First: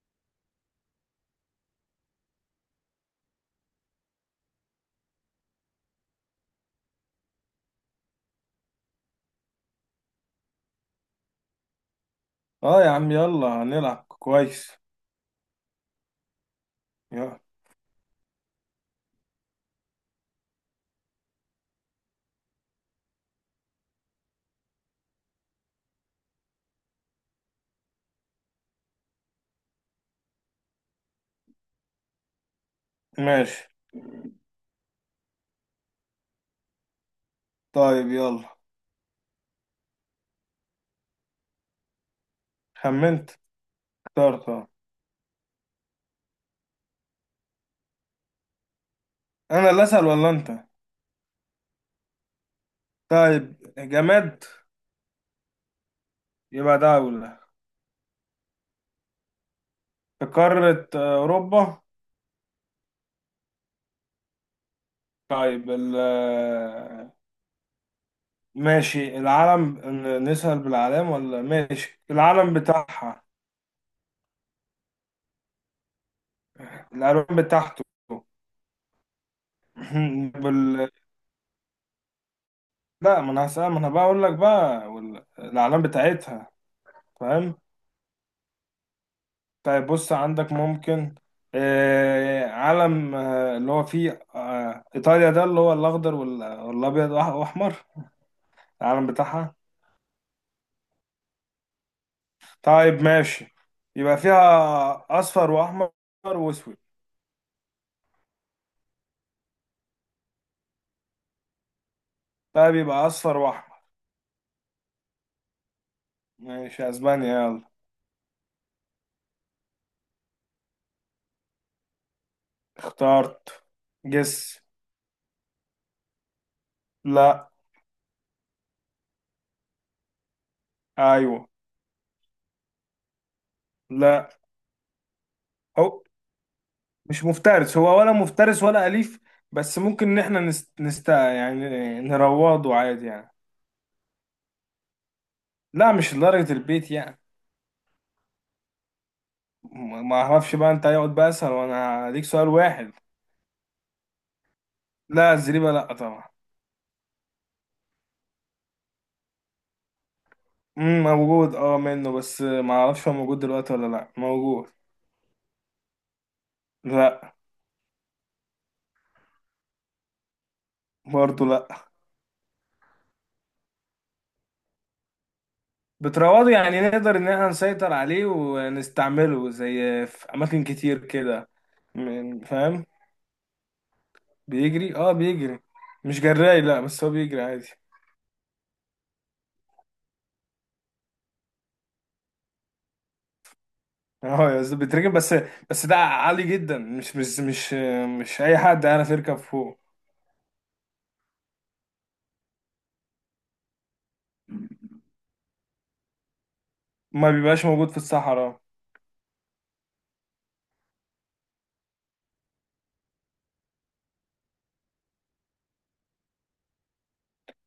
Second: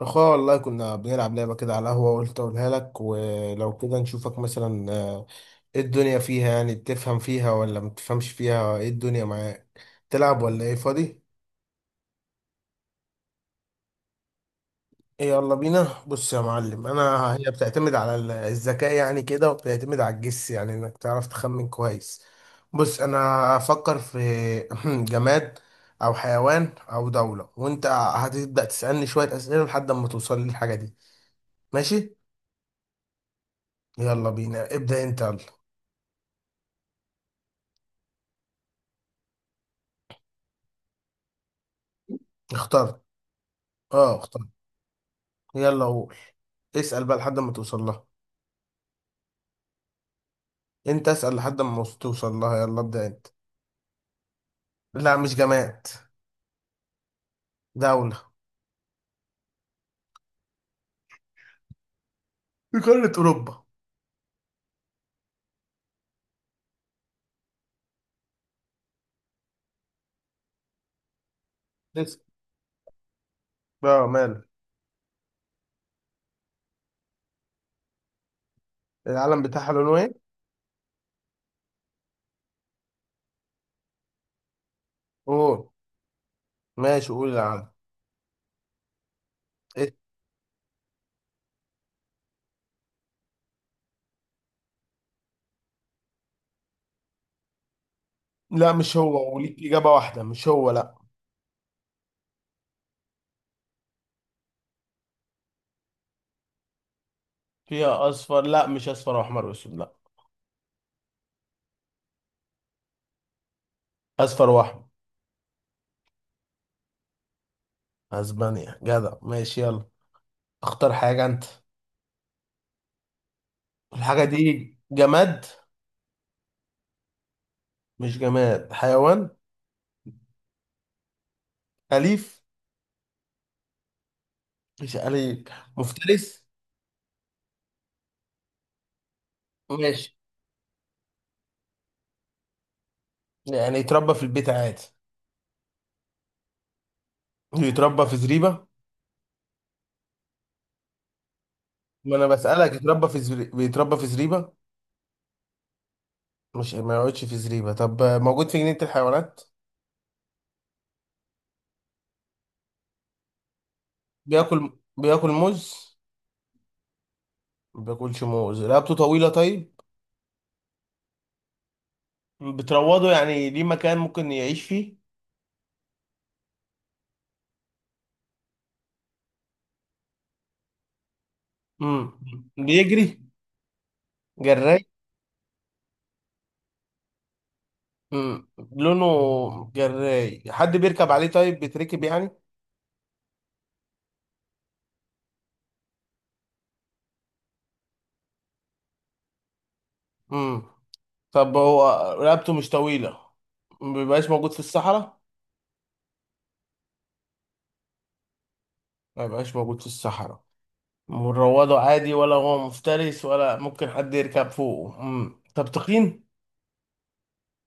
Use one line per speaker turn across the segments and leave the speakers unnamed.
اخويا والله كنا بنلعب لعبة كده على القهوة، وقلت اقولها لك ولو كده نشوفك مثلا. ايه الدنيا فيها؟ يعني بتفهم فيها ولا ما بتفهمش فيها؟ ايه الدنيا معاك، تلعب ولا ايه؟ فاضي؟
اه يا عم، يلا هنلعب كويس.
ايه، يلا بينا. بص يا معلم، انا
يلا.
هي بتعتمد على الذكاء يعني كده، وبتعتمد على الجس يعني انك تعرف تخمن كويس. بص انا هفكر في جماد او حيوان او دولة، وانت هتبدأ تسألني شوية اسئلة لحد ما توصل للحاجة دي. ماشي،
ماشي.
يلا بينا، ابدأ انت يلا.
طيب يلا.
اخترت.
خمنت.
اه
اخترت
اخترت.
اه.
يلا قول، اسأل بقى لحد ما توصل لها.
انا اللي اسأل ولا انت؟
انت اسأل لحد ما توصل لها، يلا ابدأ انت.
طيب، جماد؟
لا مش جماد.
يبقى دولة.
دولة.
في قارة اوروبا.
في قارة أوروبا.
طيب ال ماشي العلم، نسأل بالعلام ولا ماشي
اسأل،
العلم بتاعها؟
اه ماله.
الالوان بتاعته.
العلم بتاعها لونه ايه؟
بال... لا، ما انا هسأل، ما انا بقى اقول لك بقى، وال-
قول،
الاعلام بتاعتها.
ماشي قول
فاهم؟
العلم.
طيب
إيه؟
بص، عندك ممكن علم اللي هو فيه إيطاليا، ده اللي هو الأخضر وال- والأبيض وأح- وأحمر؟
لا مش
العلم
هو،
بتاعها.
وليك إجابة واحدة، مش هو لا.
طيب ماشي، يبقى فيها أصفر وأحمر وأسود.
فيها أصفر، لا مش أصفر وأحمر وأسود، لا.
طيب يبقى أصفر وأحمر.
أصفر وأحمر.
ماشي، أسبانيا يلا.
أسبانيا، جدع، ماشي يلا. اختار حاجة أنت.
اخترت.
الحاجة
جس.
دي جماد؟
لا.
مش جماد، حيوان.
أيوه.
أليف؟
لا،
مش عليك.
هو
مفترس؟
مش مفترس، هو ولا مفترس ولا أليف، بس ممكن
ماشي.
إن إحنا يعني نروضه عادي يعني.
يعني يتربى في البيت عادي؟
لا مش لدرجة البيت يعني.
يتربى في زريبة؟
ما اعرفش بقى، انت هيقعد بقى اسهل، وانا
ما
ليك
انا
سؤال
بسألك،
واحد.
يتربى في بيتربى في زريبة؟
لا الزريبه لا طبعا.
مش ما يقعدش في زريبة؟ طب موجود في جنينة الحيوانات؟
امم، موجود اه منه، بس ما اعرفش هو موجود دلوقتي ولا لا موجود.
بياكل موز؟
لا.
ما بياكلش موز، رقبته طويلة، طيب
برضه لا.
بتروضه يعني، ليه مكان ممكن يعيش فيه؟
بتروضه، يعني نقدر ان احنا نسيطر عليه ونستعمله زي، في اماكن كتير كده.
امم،
فاهم.
بيجري؟ جراي؟
بيجري، اه بيجري. مش جراي لا، بس هو بيجري عادي.
امم، لونه جراي؟ حد بيركب عليه؟ طيب بيتركب يعني؟
اه يا أستاذ بيتركب، بس بس ده عالي جدا، مش مش اي حد يعرف يركب فوق.
امم، طب هو رقبته مش طويلة؟ ما بيبقاش موجود في الصحراء؟
ما بيبقاش موجود في الصحراء.
ما بيبقاش موجود في الصحراء. مروضه عادي، ولا هو مفترس، ولا ممكن حد يركب فوقه؟ طب تخين؟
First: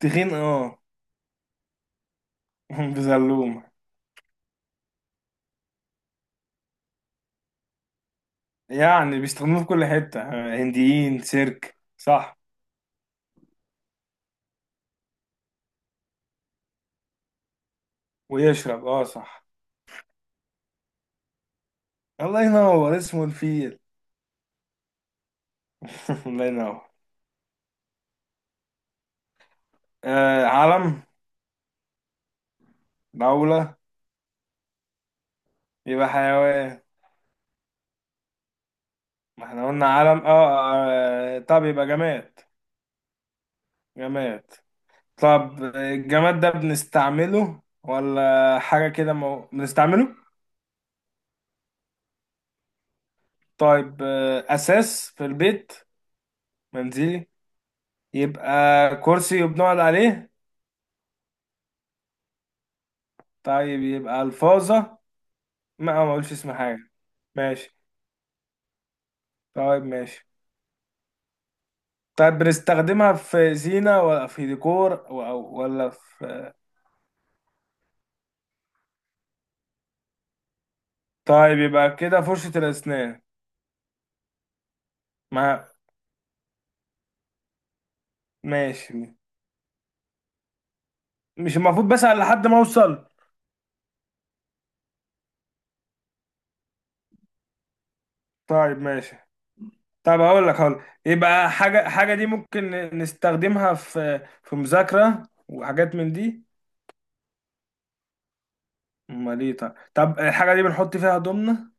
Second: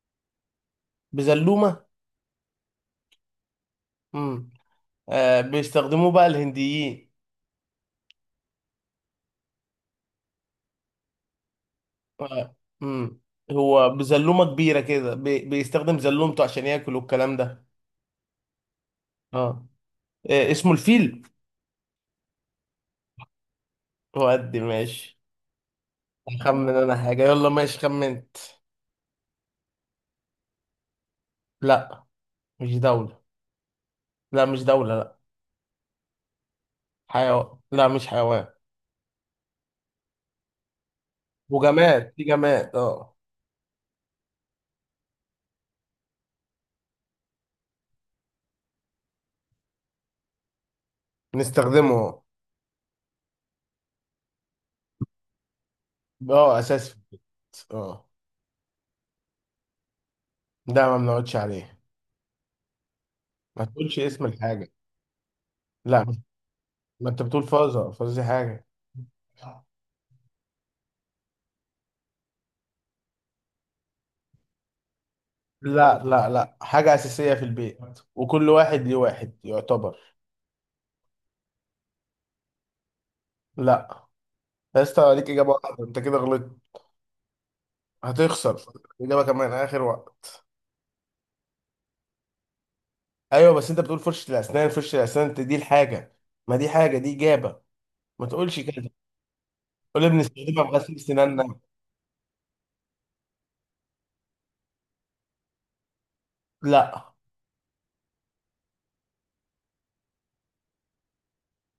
تخين اه.
بزلومة؟
بزلومة.
مم. بيستخدموه بقى الهنديين؟
يعني بيستخدموه في كل حتة. هنديين، سيرك، صح.
آه. مم. هو بزلومة كبيرة كده، بيستخدم زلومته عشان ياكل والكلام ده.
ويشرب، اه
اه،
صح.
اسمه الفيل.
الله ينور، اسمه الفيل.
هو قد ماشي.
الله
خمن
ينور.
انا حاجة، يلا ماشي. خمنت.
آه علم.
لا مش دولة.
دولة.
لا مش دولة لا.
يبقى حيوان.
حيوان؟ لا مش حيوان.
ما احنا قلنا علم اه، طب يبقى
وجماد، في
جماد.
جماد اه.
جماد. طب الجماد ده بنستعمله ولا حاجة كده، بنستعمله.
نستخدمه اه.
طيب، أساس في البيت.
اه، اساس في
منزلي.
البيت. اه.
يبقى كرسي وبنقعد عليه.
ده ما بنقعدش عليه. ما
طيب
تقولش
يبقى
اسم الحاجة.
الفاظة. ما
لا،
اقولش اسم حاجه.
ما انت بتقول
ماشي.
فازة، فازة دي حاجة.
طيب ماشي. طيب بنستخدمها في زينه ولا في ديكور أو ولا
لا لا
في؟
لا، حاجة أساسية في البيت، وكل واحد ليه واحد يعتبر.
طيب يبقى كده فرشه الاسنان.
لا، يا اسطى ليك إجابة
ما
واحدة، أنت كده غلطت. هتخسر.
ماشي.
إجابة كمان آخر وقت.
مش المفروض بسأل لحد ما اوصل؟
أيوه بس أنت بتقول فرشة الأسنان، فرشة الأسنان أنت دي الحاجة، ما دي حاجة دي إجابة، ما تقولش
طيب
كده.
ماشي.
قول
طيب اقول لك،
بنستخدمها في
هقول لك.
غسيل
يبقى
سناننا.
حاجه، حاجه دي ممكن نستخدمها في مذاكره وحاجات من دي.
لا.
امال ايه؟ طيب، طب الحاجه دي بنحط فيها هدومنا.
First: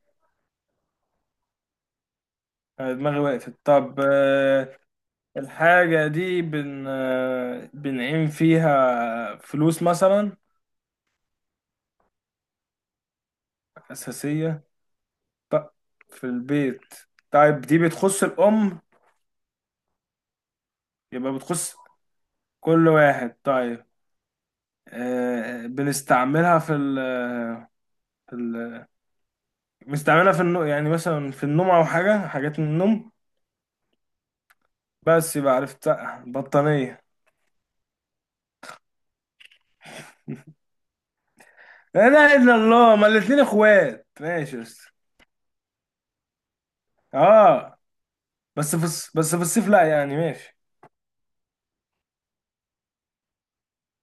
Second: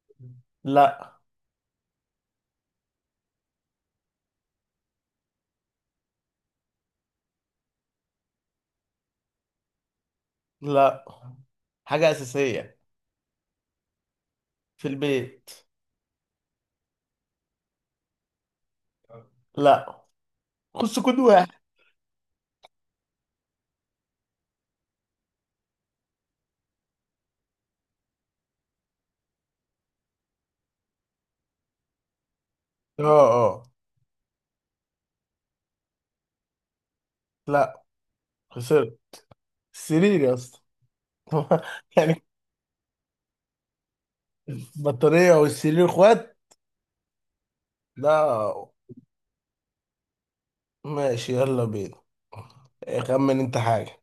لا.
أنا دماغي وقفت. طب الحاجة دي بنعين فيها فلوس مثلا.
لا حاجة أساسية
أساسية.
في البيت.
طب في البيت. طيب دي بتخص الأم.
لا، خش كود
يبقى
واحد.
بتخص كل واحد. طيب، بنستعملها في ال في ال بنستعملها في النوم، يعني مثلا في النوم أو حاجة، حاجات من
اه.
النوم.
اه.
بس يبقى عرفت، بطانية.
لا خسرت، السرير يا اسطى.
لا
يعني
إله إلا الله، ما الاتنين إخوات، ماشي بس،
البطارية والسرير اخوات؟
آه
لا.
بس في بس في الصيف لا، يعني ماشي.
ماشي يلا بينا، خمن انت حاجة.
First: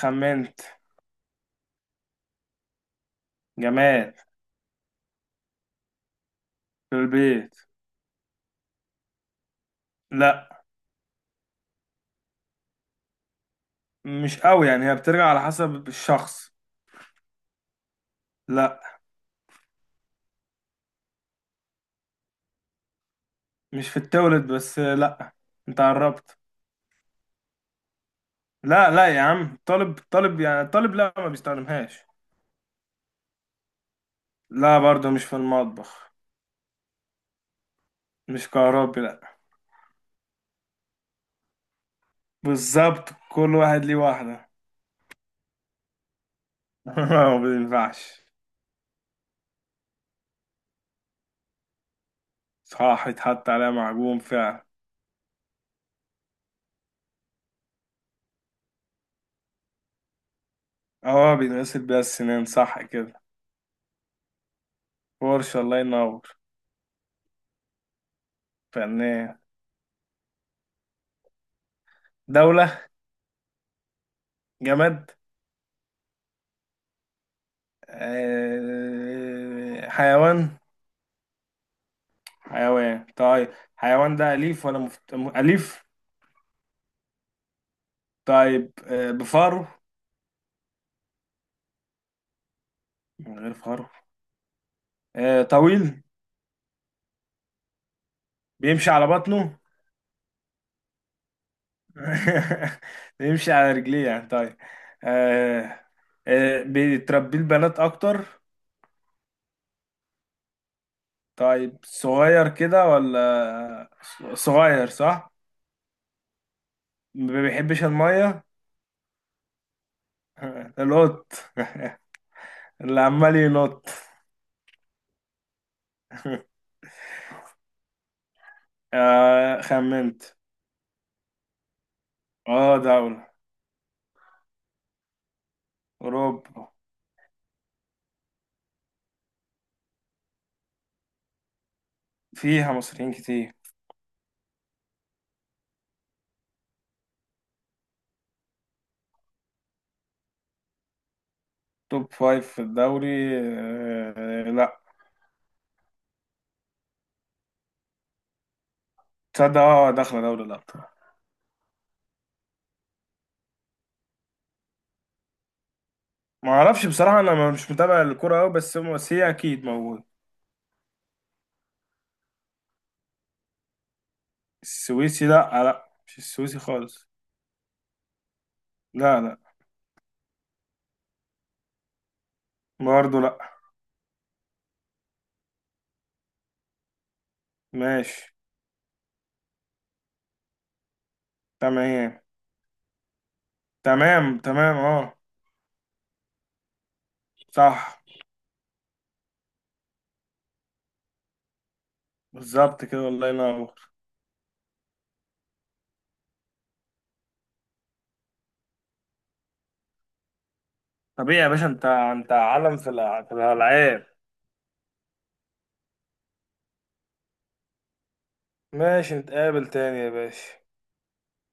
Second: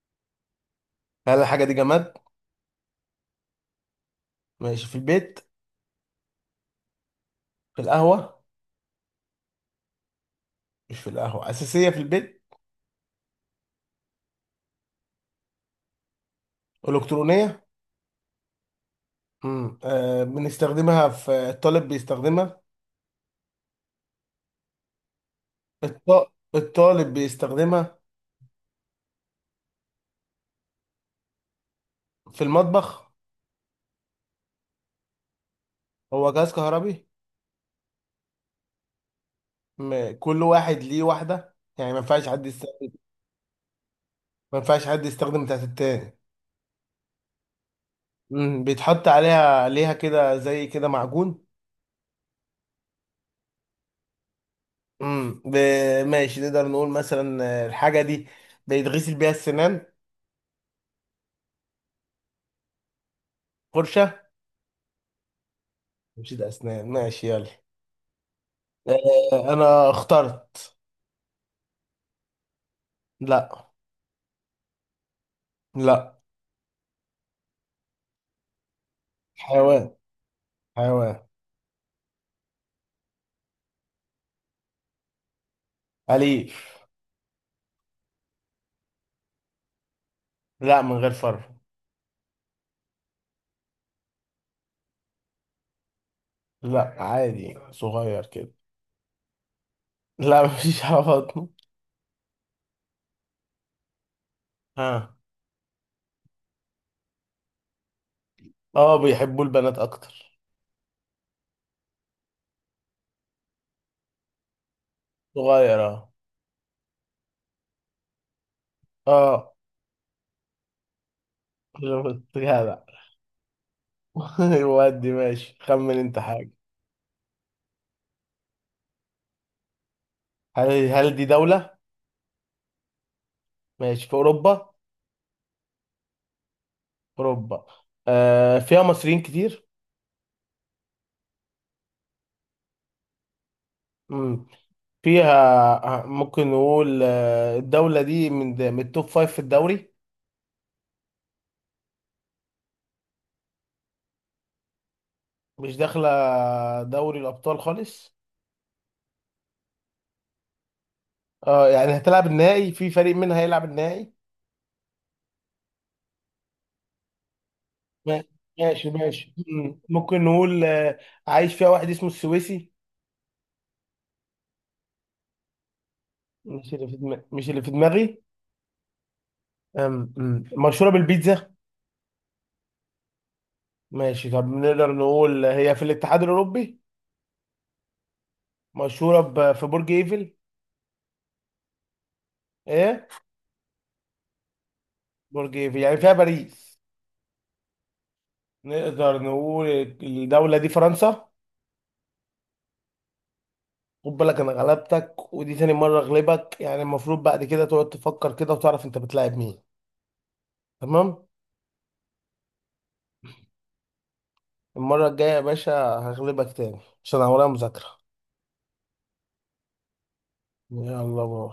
خمنت.
هل الحاجة دي جماد؟
جماد.
ماشي، في البيت؟
في البيت.
في القهوة؟
لا
مش في القهوة، أساسية في البيت.
مش قوي يعني، هي بترجع على حسب الشخص.
إلكترونية؟
لا.
امم، آه بنستخدمها في الطالب، بيستخدمها؟
مش في التولد بس لا، انت قربت.
الطالب بيستخدمها؟
لا لا يا عم، طالب طالب يعني، طالب لا ما بيستخدمهاش.
في المطبخ؟
لا برضه مش في المطبخ.
هو جهاز كهربي؟
مش كهربي لا.
كل واحد ليه واحدة، يعني ما ينفعش حد يستخدم،
بالظبط، كل واحد ليه واحدة.
ما ينفعش حد يستخدم بتاعت التاني.
ما بينفعش.
امم، بيتحط عليها كده زي كده معجون.
صح، يتحط عليها معجون فعلا.
امم، ماشي نقدر نقول مثلا، الحاجة دي بيتغسل بيها السنان.
اه بيتغسل بيها السنان صح كده.
فرشة.
فرشة، الله ينور.
مش ده أسنان، ماشي يلا.
فنان.
أنا اخترت.
دولة.
لا.
جماد.
لا. حيوان.
حيوان.
حيوان
حيوان. طيب حيوان ده أليف ولا أليف؟
أليف.
طيب، بفاره؟
لا، من غير فرو.
من غير فاره. طويل؟
لا، عادي صغير كده.
بيمشي على بطنه؟
لا، مفيش على بطنه.
بيمشي على رجليه يعني طيب.
ها.
آه، بيتربيه البنات أكتر.
اه، بيحبوا البنات أكتر.
طيب صغير كده ولا؟ صغير صح؟
صغير اه.
ما بيحبش المية.
اه.
القط.
شفت جدع.
اللي عمال ينط.
ودي ماشي، خمن انت حاجة.
خمنت.
هل دي دولة؟
اه دولة.
ماشي، في أوروبا؟
أوروبا.
أوروبا. آه، فيها مصريين كتير؟
فيها مصريين كتير.
مم. فيها، ممكن نقول الدولة دي من من التوب فايف في الدوري؟
توب فايف في الدوري لا.
مش داخلة دوري الأبطال خالص؟
تصدق اه، داخله دوري الابطال.
اه، يعني هتلعب النهائي، في فريق منها هيلعب النهائي؟
ما اعرفش بصراحه، انا مش متابع
ما-
الكوره قوي، بس
ماشي
بس هي
ماشي.
اكيد موجود.
ممكن نقول عايش فيها واحد اسمه السويسي؟
السويسي لا، لا مش السويسي
مش اللي في
خالص.
دماغي، مش اللي في دماغي.
لا لا.
أم- مشهورة بالبيتزا؟
برضه لا.
ماشي، طب نقدر نقول هي في الاتحاد الأوروبي،
ماشي.
مشهورة في برج إيفل؟
تمام.
إيه؟
تمام اه.
برج إيفل يعني فيها باريس.
صح.
نقدر نقول الدولة دي فرنسا.
بالظبط كده، الله ينور.
خد بالك، أنا غلبتك، ودي تاني مرة أغلبك، يعني المفروض بعد كده تقعد تفكر كده وتعرف أنت بتلاعب مين. تمام؟
طبيعي يا باشا، انت انت عالم في في الالعاب.
المرة الجاية يا باشا هغلبك تاني، عشان أنا ورايا مذاكرة.
ماشي نتقابل تاني يا باشا.
يلا باي.